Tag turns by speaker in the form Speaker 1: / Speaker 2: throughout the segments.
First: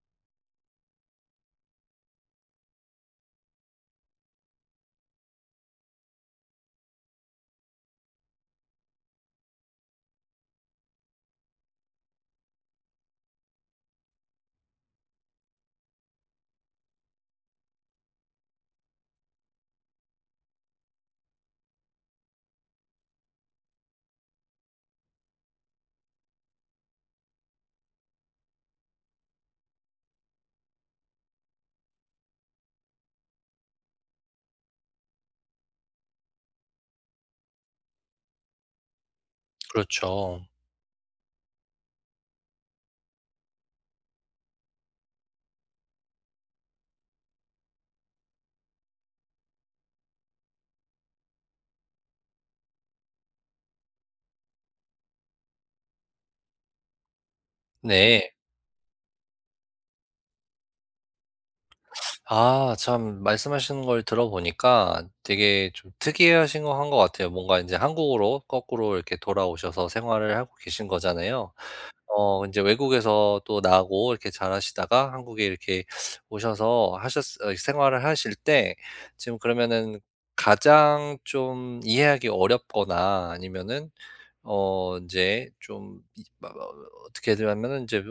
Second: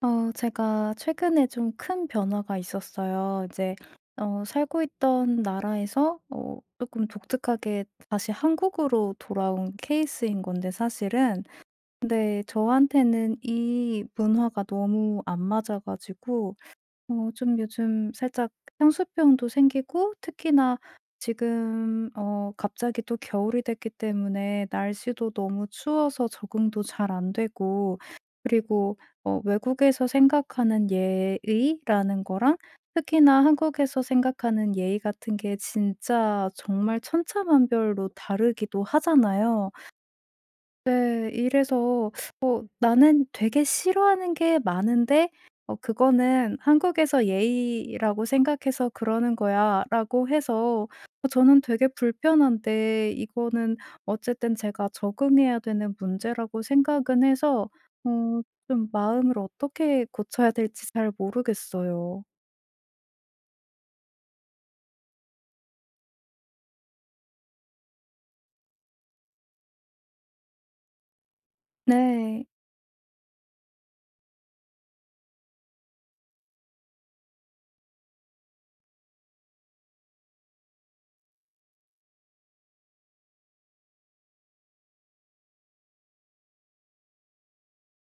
Speaker 1: 제가 최근에 좀 큰 변화가 있었어요. 살고 있던 나라에서 어금 독특하게 다시 한국으로 돌아온 케이스인 건데 사실은. 근데 저한테는 이 문화가 너무 안 맞아 가지고 좀 요즘 살짝 향수병도 생기고 특히나 지금 갑자기 또 겨울이 됐기 때문에 날씨도 너무 추워서 적응도 잘 안 되고. 그리고 외국에서 생각하는 예의라는 거랑 특히나 한국에서 생각하는 예의 같은 게 진짜 정말 천차만별로 다르기도 하잖아요.
Speaker 2: 그렇죠.
Speaker 1: 네, 이래서 나는 되게 싫어하는 게 많은데 그거는 한국에서 예의라고 생각해서 그러는 거야라고 해서 저는 되게 불편한데 이거는 어쨌든 제가 적응해야 되는 문제라고 생각은 해서
Speaker 2: 네.
Speaker 1: 어 좀 마음을 어떻게 고쳐야 될지 잘 모르겠어요.
Speaker 2: 아, 참, 말씀하시는 걸 들어보니까 되게 좀 특이하신 거 한 것 같아요. 뭔가 이제 한국으로 거꾸로 이렇게 돌아오셔서 생활을 하고 계신 거잖아요.
Speaker 1: 네.
Speaker 2: 이제 외국에서 또 나고 이렇게 잘하시다가 한국에 이렇게 오셔서 하셨 어 생활을 하실 때, 지금 그러면은 가장 좀 이해하기 어렵거나 아니면은 이제 좀이어 어떻게 하면은 이제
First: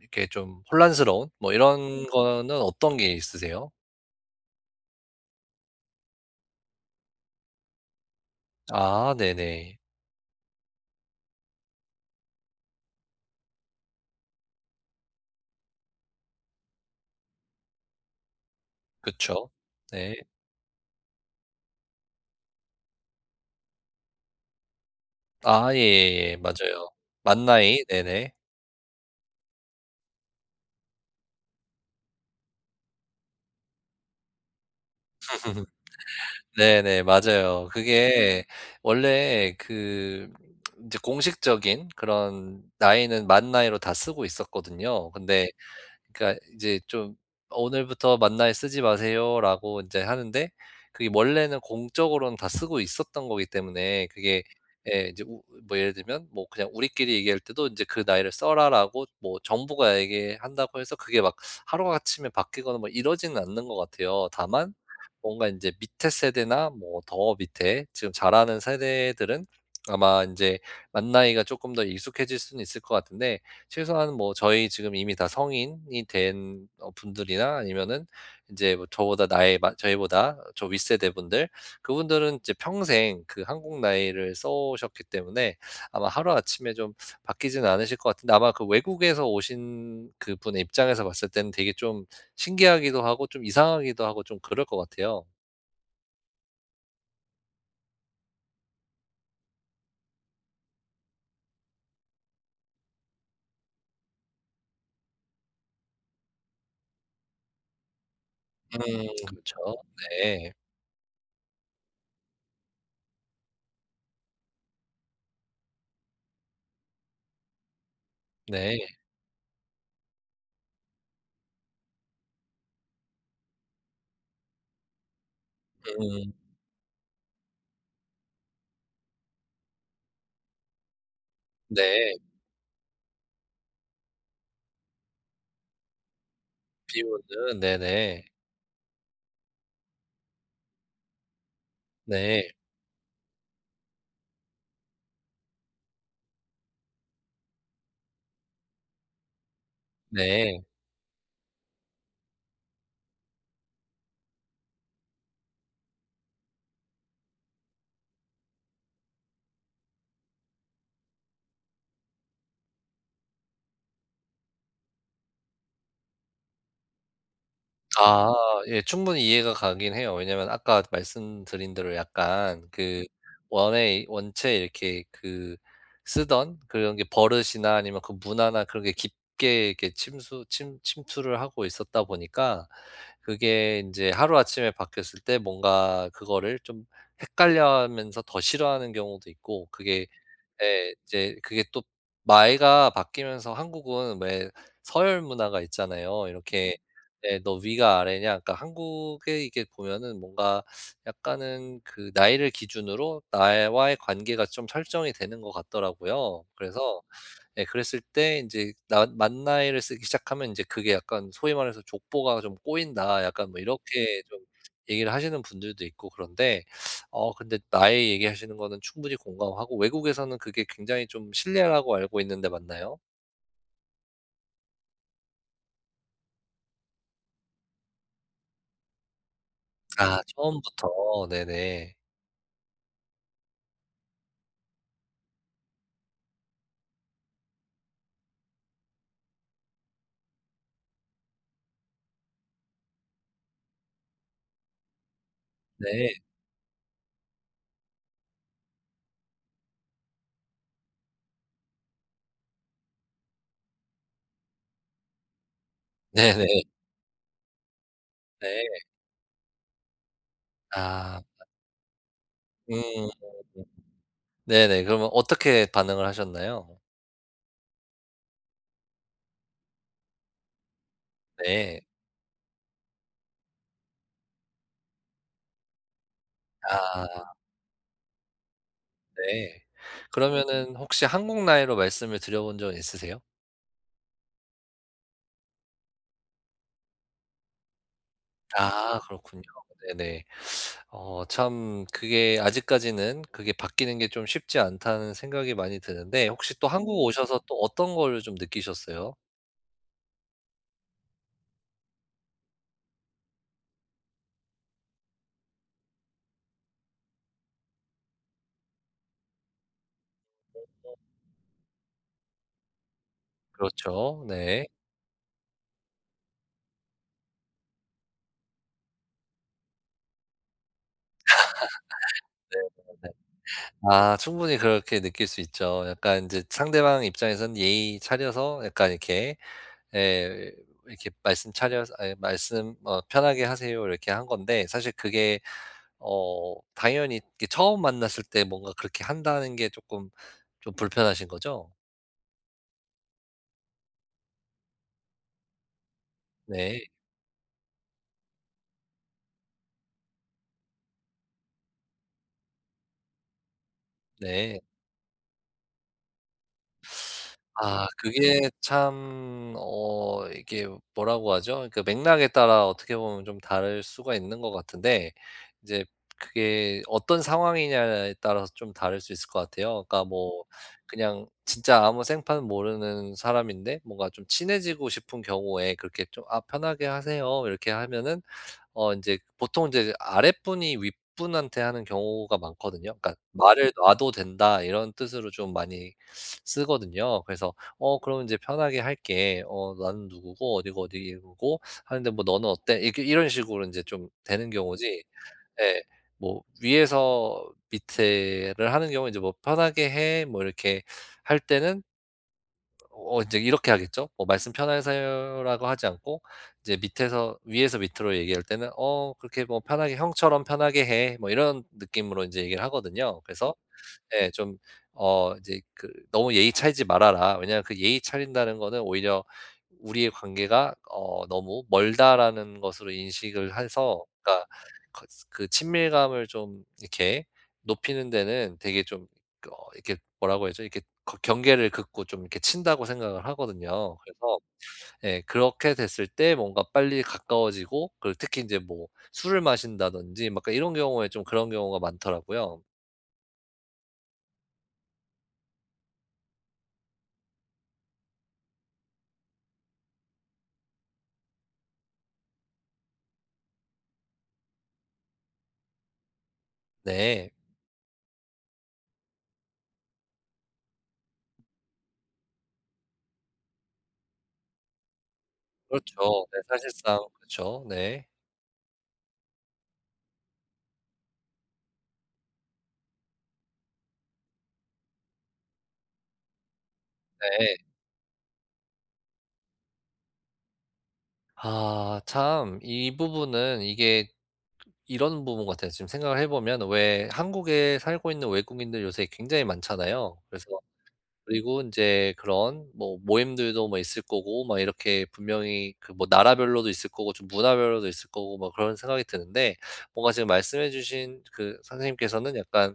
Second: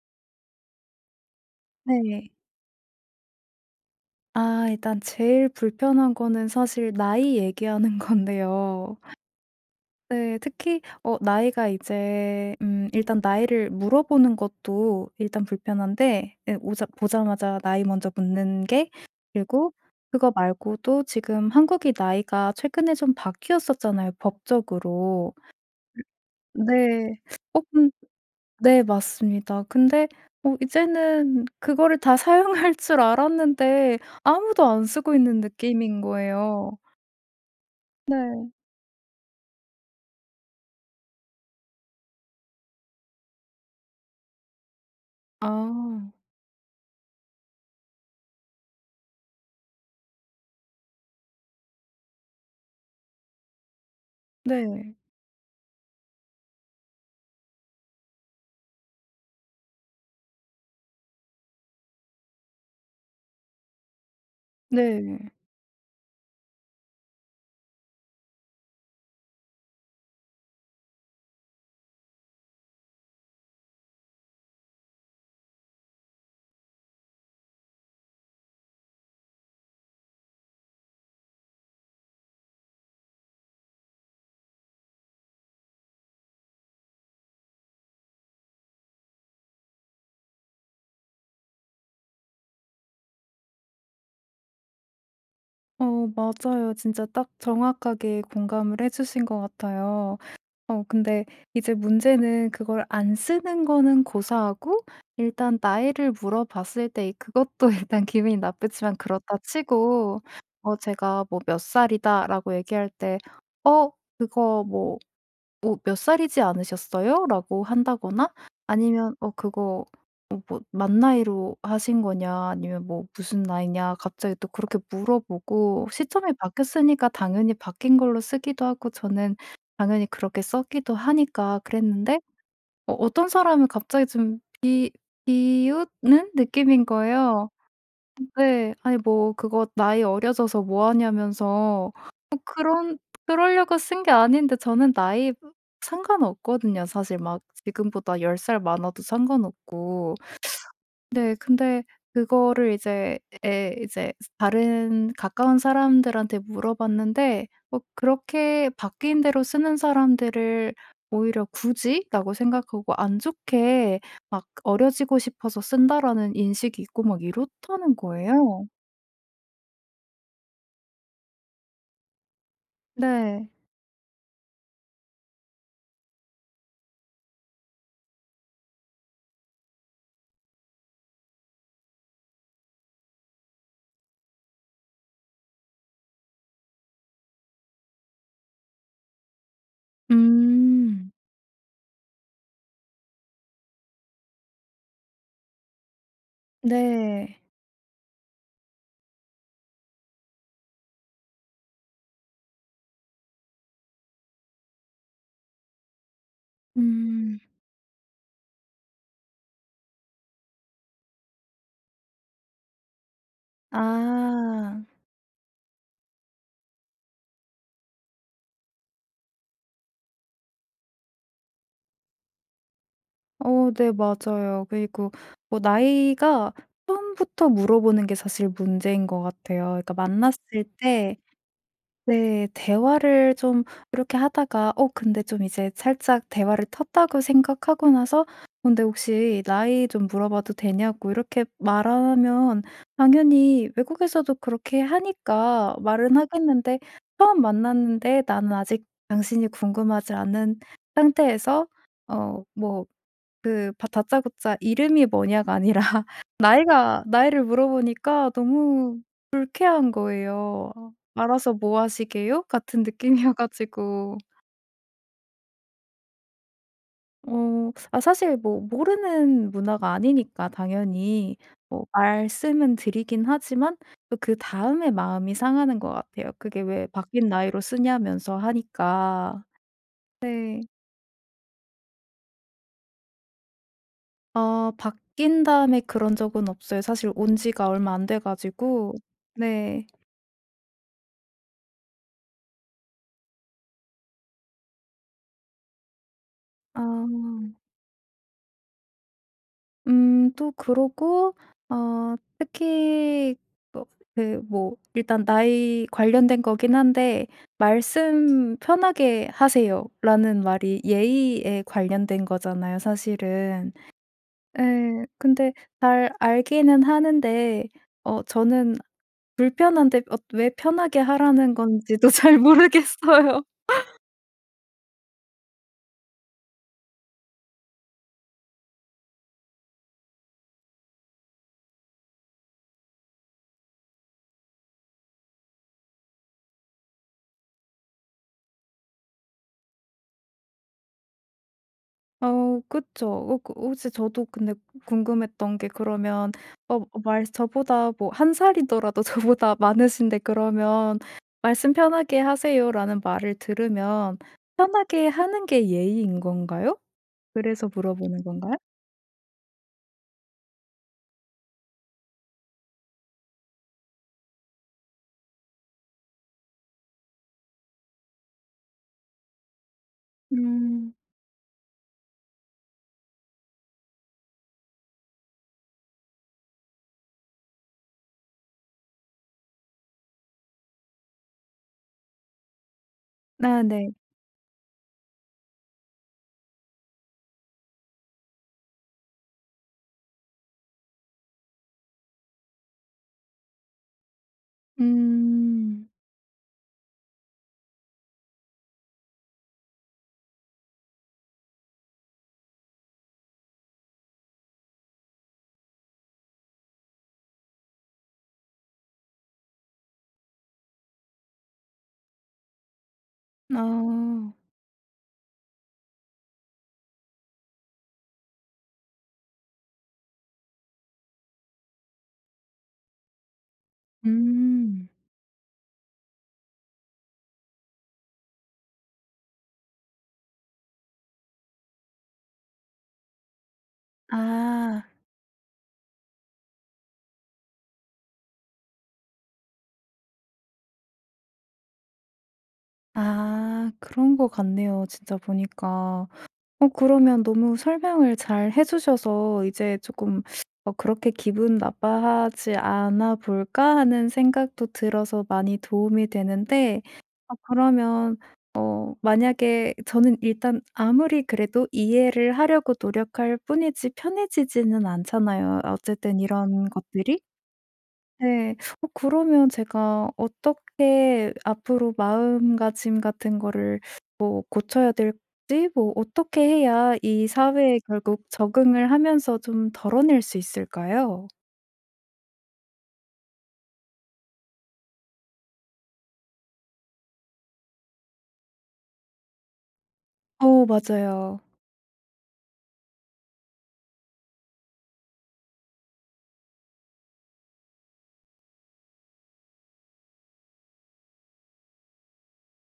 Speaker 2: 이렇게 좀 혼란스러운 뭐 이런, 네,
Speaker 1: 네,
Speaker 2: 거는 어떤 게 있으세요?
Speaker 1: 아 일단 제일 불편한 거는 사실 나이 얘기하는 건데요.
Speaker 2: 아 네네.
Speaker 1: 네, 특히 나이가 이제 일단 나이를 물어보는 것도 일단 불편한데 예 오자 보자마자 나이 먼저 묻는 게.
Speaker 2: 그쵸.
Speaker 1: 그리고
Speaker 2: 네.
Speaker 1: 그거 말고도 지금 한국이 나이가 최근에 좀 바뀌었었잖아요, 법적으로.
Speaker 2: 아 예예예. 맞아요.
Speaker 1: 네, 어
Speaker 2: 맞나이.
Speaker 1: 근
Speaker 2: 네네.
Speaker 1: 네 맞습니다. 근데 이제는 그거를 다 사용할 줄 알았는데 아무도 안 쓰고 있는 느낌인 거예요.
Speaker 2: 네네. 맞아요. 그게
Speaker 1: 네.
Speaker 2: 원래 그 이제 공식적인 그런 나이는 맞나이로 다 쓰고 있었거든요. 근데
Speaker 1: 아.
Speaker 2: 그러니까 이제 좀 "오늘부터 만나에 쓰지 마세요."라고 인제 하는데, 그게 원래는 공적으로는 다 쓰고 있었던 거기 때문에 그게
Speaker 1: 네.
Speaker 2: 예 이제 우 뭐 예를 들면 뭐 그냥 우리끼리 얘기할 때도 인제 "그 나이를 써라."라고 뭐 정부가 얘기한다고 해서 그게 막 하루아침에 바뀌거나 뭐 이러지는 않는 것 같아요. 다만
Speaker 1: 네,
Speaker 2: 뭔가 인제 밑에 세대나 뭐 더 밑에 지금 자라는 세대들은 아마 인제 만 나이가 쪼끔 더 익숙해질 수는 있을 것 같은데, 최소한 뭐 저희 지금 이미 다 성인이 된 분들이나 아니면은 이제 뭐 저희보다 저 윗세대 분들, 그분들은 이제 평생 그 한국 나이를 써 오셨기 때문에 아마 하루아침에 좀 바뀌지는 않으실 것 같은데, 아마 그 외국에서 오신 그분의 입장에서 봤을 때는 되게 좀 신기하기도 하고 좀 이상하기도 하고 좀 그럴 것 같아요.
Speaker 1: 어 맞아요. 진짜 딱 정확하게 공감을 해 주신 것 같아요. 근데 이제 문제는 그걸 안 쓰는 거는 고사하고 일단 나이를 물어봤을 때 그것도 일단 기분이
Speaker 2: 음
Speaker 1: 나쁘지만 그렇다
Speaker 2: 그렇죠.
Speaker 1: 치고
Speaker 2: 네.
Speaker 1: 제가 뭐 "몇 살이다." 라고 얘기할 때 "어 그거 뭐" "어 몇 살이지 않으셨어요?" 라고 한다거나
Speaker 2: 네. 네.
Speaker 1: 아니면 "어 그거 어 뭐만 나이로 하신 거냐?" 아니면 뭐 "무슨 나이냐?" 갑자기 또 그렇게 물어보고. 시점이
Speaker 2: 음.
Speaker 1: 바뀌었으니까 당연히 바뀐 걸로 쓰기도 하고 저는 당연히 그렇게 썼기도 하니까
Speaker 2: 네.
Speaker 1: 그랬는데 어떤 사람은 갑자기 좀 비 비웃는 느낌인 거예요.
Speaker 2: 비오는, 네네.
Speaker 1: 네, 아니 뭐 그거 "나이 어려져서 뭐 하냐."면서 뭐
Speaker 2: 네.
Speaker 1: 그런. 그러려고 쓴 게 아닌데 저는 나이 상관없거든요. 사실 막 지금보다 10살 많아도 상관없고.
Speaker 2: 네.
Speaker 1: 네. 근데 그거를 이제 다른 가까운 사람들한테 물어봤는데 뭐 그렇게 바뀐 대로 쓰는 사람들을 오히려 '굳이?'라고 생각하고 '안 좋게 막 어려지고 싶어서 쓴다.'라는 인식이 있고 막 이렇다는
Speaker 2: 아
Speaker 1: 거예요.
Speaker 2: 예 충분히 이해가 가긴 해요. 왜냐면 아까 말씀드린 대로 약간 그
Speaker 1: 네.
Speaker 2: 원에 원체 이렇게 그 쓰던 그런 게 버릇이나 아니면 그 문화나 그런 게 깊게 이렇게 침수 침 침투를 하고 있었다 보니까 그게 인제 하루아침에 바뀌었을 때 뭔가 그거를 좀 헷갈려 하면서 더 싫어하는 경우도 있고 그게 예.
Speaker 1: 음.
Speaker 2: 이제 그게 또 나이가 바뀌면서 한국은 왜 서열 문화가 있잖아요. 이렇게,
Speaker 1: 네.
Speaker 2: 네, "너 위가 아래냐." 그러니까 한국에 이게 보면은 뭔가 약간은 그 나이를 기준으로 나와의 관계가 좀 설정이 되는 것 같더라고요. 그래서
Speaker 1: 음.
Speaker 2: 예 그랬을 때 이제 나 만 나이를 쓰기 시작하면 이제 그게 약간 소위 말해서 "족보가 좀 꼬인다." 약간 뭐 이렇게 좀
Speaker 1: 아.
Speaker 2: 얘기를 하시는 분들도 있고 그런데, 근데 나이 얘기하시는 거는 충분히 공감하고 외국에서는 그게 굉장히 좀 신뢰라고 알고 있는데, 맞나요?
Speaker 1: 어 네 맞아요. 그리고 뭐 나이가 처음부터 물어보는 게 사실 문제인 것 같아요. 그러니까
Speaker 2: 아
Speaker 1: 만났을 때.
Speaker 2: 처음부터. 네네.
Speaker 1: 네, 대화를 좀 이렇게 하다가 근데 좀 이제 살짝 대화를 텄다고 생각하고 나서 어, "근데 혹시 나이 좀 물어봐도 되냐."고 이렇게 말하면 당연히 외국에서도 그렇게 하니까
Speaker 2: 네.
Speaker 1: 말은 하겠는데 처음 만났는데 나는 아직 당신이 궁금하지 않은 상태에서 어 뭐 그 바 다짜고짜 "이름이 뭐냐."가 아니라
Speaker 2: 네네.
Speaker 1: 나이가 나이를 물어보니까
Speaker 2: 네.
Speaker 1: 너무 불쾌한 거예요.
Speaker 2: 아.
Speaker 1: 알아서 뭐 하시게요? 같은
Speaker 2: 음.
Speaker 1: 느낌이어 가지고.
Speaker 2: 네네. 그러면 어떻게 반응을 하셨나요?
Speaker 1: 어 아 사실 뭐 모르는 문화가 아니니까 당연히
Speaker 2: 네.
Speaker 1: 뭐 말씀은 드리긴 하지만 또 그다음에 마음이 상하는 것 같아요. 그게 왜
Speaker 2: 아
Speaker 1: 바뀐 나이로 쓰냐면서 하니까.
Speaker 2: 네.
Speaker 1: 네,
Speaker 2: 그러면은 혹시 한국 나이로 말씀을 드려 본 적은 있으세요?
Speaker 1: 아 바뀐 다음에 그런 적은 없어요. 사실 온 지가 얼마 안 돼 가지고.
Speaker 2: 아 그렇군요.
Speaker 1: 네.
Speaker 2: 네네. 참 그게 아직까지는 그게 바뀌는 게 좀 쉽지 않다는 생각이 많이 드는데, 혹시 또
Speaker 1: 아.
Speaker 2: 한국 오셔서 또 어떤 거를 좀 느끼셨어요?
Speaker 1: 또 그러고 어 특히 뭐 그 뭐 일단 나이 관련된 거긴 한데 "말씀 편하게 하세요."라는 말이 예의에 관련된 거잖아요 사실은.
Speaker 2: 그렇죠. 네.
Speaker 1: 예. 근데 잘 알기는 하는데 저는 불편한데 어, 왜 편하게 하라는 건지도 잘
Speaker 2: 네.
Speaker 1: 모르겠어요.
Speaker 2: 아 충분히 그렇게 느낄 수 있죠. 약간 인제 상대방 입장에서는 예의 차려서 약간 이렇게 예 이렇게 말씀 차려서 아이 말씀 "편하게 하세요." 이렇게 한 건데, 사실 그게 당연히 이게 처음 만났을 때 뭔가 그렇게 한다는 게 쪼끔 좀 불편하신 거죠?
Speaker 1: 어 그쵸. 그 혹시 저도 근데 궁금했던 게 그러면 어 어,
Speaker 2: 네.
Speaker 1: 말 저보다 뭐 한 살이더라도 저보다 많으신데 그러면 "말씀 편하게 하세요."라는 말을 들으면
Speaker 2: 네.
Speaker 1: 편하게 하는 게 예의인 건가요? 그래서
Speaker 2: 아
Speaker 1: 물어보는
Speaker 2: 그게
Speaker 1: 건가요?
Speaker 2: 참 이게 뭐라고 하죠? 그 맥락에 따라 어떻게 보면 좀 다를 수가 있는 것 같은데, 이제 그게 어떤 상황이냐에 따라서 좀 다를 수 있을 것 같아요. 그러니까 뭐
Speaker 1: 음.
Speaker 2: 그냥 진짜 아무 생판 모르는 사람인데 뭔가 좀 친해지고 싶은 경우에 그렇게 좀 "아 편하게 하세요." 이렇게 하면은 이제 보통 이제 아랫분이 윗분한테 하는 경우가 많거든요. 그러니까
Speaker 1: 아
Speaker 2: "말을
Speaker 1: 네.
Speaker 2: 놔도 된다." 이런 뜻으로 좀 많이 쓰거든요. 그래서 "어 그럼 인제 편하게 할게. 어 나는 누구고 어디고 어디고 하는데 뭐 너는 어때?" 이렇게 이런 식으로 인제 좀 되는 경우지. 예
Speaker 1: 음.
Speaker 2: 뭐 위에서 밑에를 하는 경우 인제 뭐 "편하게 해." 뭐 이렇게 할 때는 이제 이렇게 하겠죠. 뭐 "말씀 편하세요."라고 하지 않고, 이제 밑에서 위에서 밑으로 얘기할 때는 "어 그렇게 뭐 편하게 형처럼 편하게 해." 뭐 이런 느낌으로 이제 얘기를 하거든요. 그래서 예
Speaker 1: 아.
Speaker 2: 좀 이제 그 "너무 예의 차리지 말아라." 왜냐하면 그 예의 차린다는 거는 오히려 우리의 관계가 너무 멀다라는 것으로 인식을 해서, 그러니까
Speaker 1: 음.
Speaker 2: 거 그 친밀감을 좀 이렇게 높이는 데는 되게 좀 그 이렇게, 뭐라고 해야죠, 이렇게 거 경계를 긋고 좀 이렇게 친다고 생각을 하거든요. 그래서
Speaker 1: 아.
Speaker 2: 예 그렇게 됐을 때 뭔가 빨리 가까워지고, 그리고 특히 이제 뭐 술을 마신다든지 막 그러니까 이런 경우에 좀 그런 경우가 많더라고요.
Speaker 1: 아 그런 거 같네요 진짜 보니까. 어 그러면 너무 설명을 잘 해 주셔서 이제 조금 '그렇게 기분 나빠하지 않아 볼까?' 하는 생각도 들어서 많이 도움이 되는데
Speaker 2: 네.
Speaker 1: 어 그러면 만약에 저는 일단 아무리 그래도 이해를 하려고 노력할 뿐이지 편해지지는 않잖아요 어쨌든
Speaker 2: 그렇죠. 네
Speaker 1: 이런
Speaker 2: 사실상
Speaker 1: 것들이.
Speaker 2: 그쵸. 네.
Speaker 1: 네, 어 그러면 제가 어떻게 앞으로 마음가짐 같은 거를 뭐 고쳐야 될지 뭐 어떻게 해야 이
Speaker 2: 네.
Speaker 1: 사회에 결국 적응을 하면서 좀 덜어낼 수 있을까요?
Speaker 2: 아 참 이 부분은 이게 이런 부분 같아요. 지금 생각을 해 보면 왜 한국에 살고 있는 외국인들 요새 굉장히 많잖아요. 그래서
Speaker 1: 어 맞아요.
Speaker 2: 그리고 인제 그런 뭐 모임들도 뭐 있을 거고 막 이렇게 분명히 그 뭐 나라별로도 있을 거고 좀 문화별로도 있을 거고 막 그런 생각이 드는데, 뭔가 지금 말씀해 주신 그 선생님께서는 약간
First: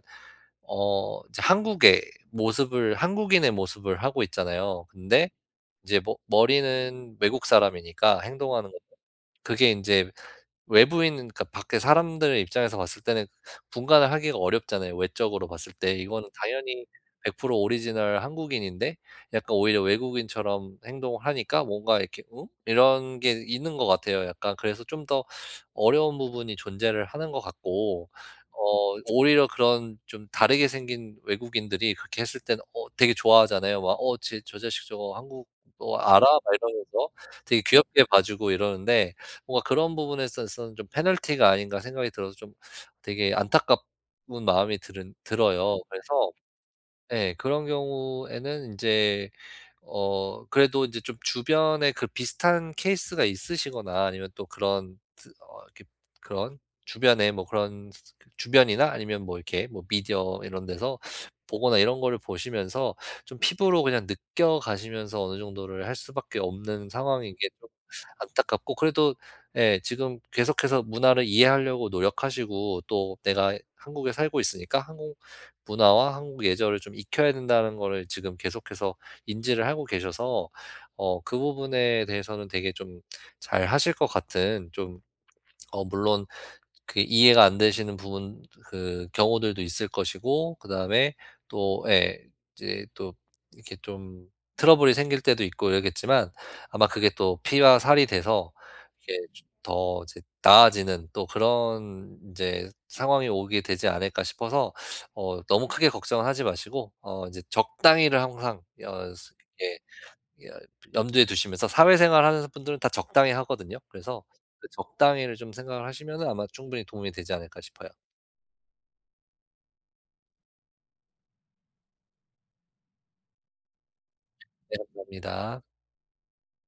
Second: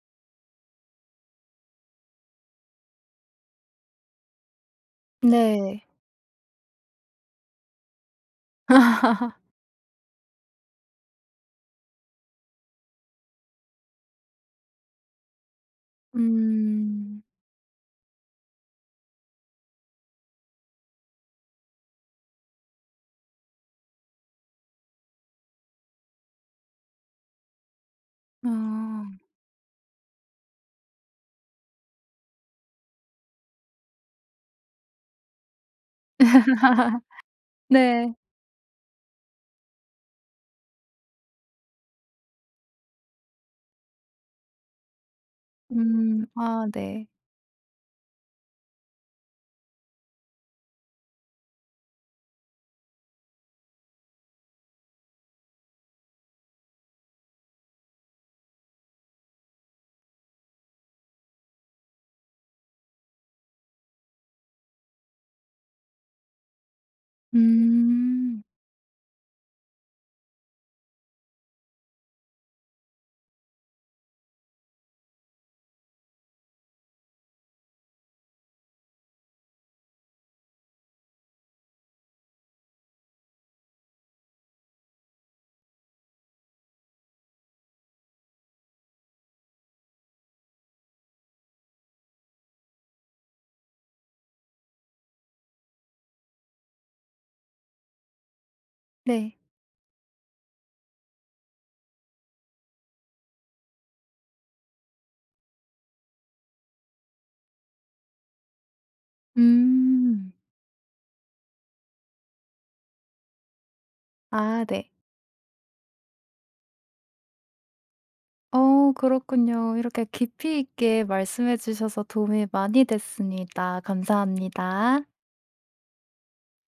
Speaker 2: 이제 한국의 모습을 한국인의 모습을 하고 있잖아요. 근데
Speaker 1: 네.
Speaker 2: 이제 머 머리는 외국 사람이니까 행동하는 것, 그게 인제 외부인, 그러니까 밖에 사람들의 입장에서 봤을 때는 분간을 하기가 어렵잖아요, 외적으로 봤을 때. 이거는 당연히
Speaker 1: 음.
Speaker 2: 100% 오리지널 한국인인데 약간 오히려 외국인처럼 행동을 하니까 뭔가 이렇게 '응?' 이런 게 있는 것 같아요. 약간 그래서 좀 더 어려운 부분이 존재를 하는 것 같고,
Speaker 1: 아.
Speaker 2: 오히려 그런 좀 다르게 생긴 외국인들이 그렇게 했을 때는 되게 좋아하잖아요. 막 "어 쟤 저 자식 저거 한국어 알아?" 막 이러면서 되게 귀엽게
Speaker 1: 네.
Speaker 2: 봐 주고 이러는데, 뭔가 그런 부분에 있어서는 좀 '페널티가 아닌가.' 생각이 들어서 좀 되게 안타까운 마음이 들은 들어요.
Speaker 1: 음.
Speaker 2: 그래서
Speaker 1: 아 네.
Speaker 2: 네. 그런 경우에는 이제 그래도 이제 좀 주변에 그 비슷한 케이스가 있으시거나 아니면 또 그런 드 어 이렇게 그런 주변에 뭐 그런 그 주변이나 아니면 뭐 이렇게 뭐 미디어 이런 데서 보거나 이런 거를 보시면서 좀 피부로 그냥 느껴가시면서 어느 정도를 할 수밖에 없는 상황인 게 좀
Speaker 1: 음.
Speaker 2: 안타깝고, 그래도 예 지금 계속해서 문화를 이해하려고 노력하시고 또 내가 한국에 살고 있으니까 한국 문화와 한국 예절을 좀 익혀야 된다는 거를 지금 계속해서 인지를 하고 계셔서 그 부분에 대해서는 되게 좀 잘하실 것 같은 좀, 물론 그 이해가 안 되시는 부분, 그 경우들도 있을 것이고, 그다음에 또 예 이제 또 이렇게 좀 트러블이 생길 때도 있고 이러겠지만 아마 그게 또 피와 살이 돼서 이렇게
Speaker 1: 네.
Speaker 2: 더 이제 나아지는 또 그런 인제 상황이 오게 되지 않을까 싶어서, 너무 크게 걱정은 하지 마시고, 이제 적당히를 항상 어스예
Speaker 1: 음.
Speaker 2: 예, 염두에 두시면서, 사회생활 하는 분들은 다 적당히 하거든요. 그래서
Speaker 1: 아
Speaker 2: 그
Speaker 1: 네.
Speaker 2: 적당히를 좀 생각을 하시면은 아마 충분히 도움이 되지 않을까 싶어요.
Speaker 1: 어 그렇군요. 이렇게 깊이 있게 말씀해 주셔서 도움이 많이 됐습니다.
Speaker 2: 네,
Speaker 1: 감사합니다.
Speaker 2: 감사합니다.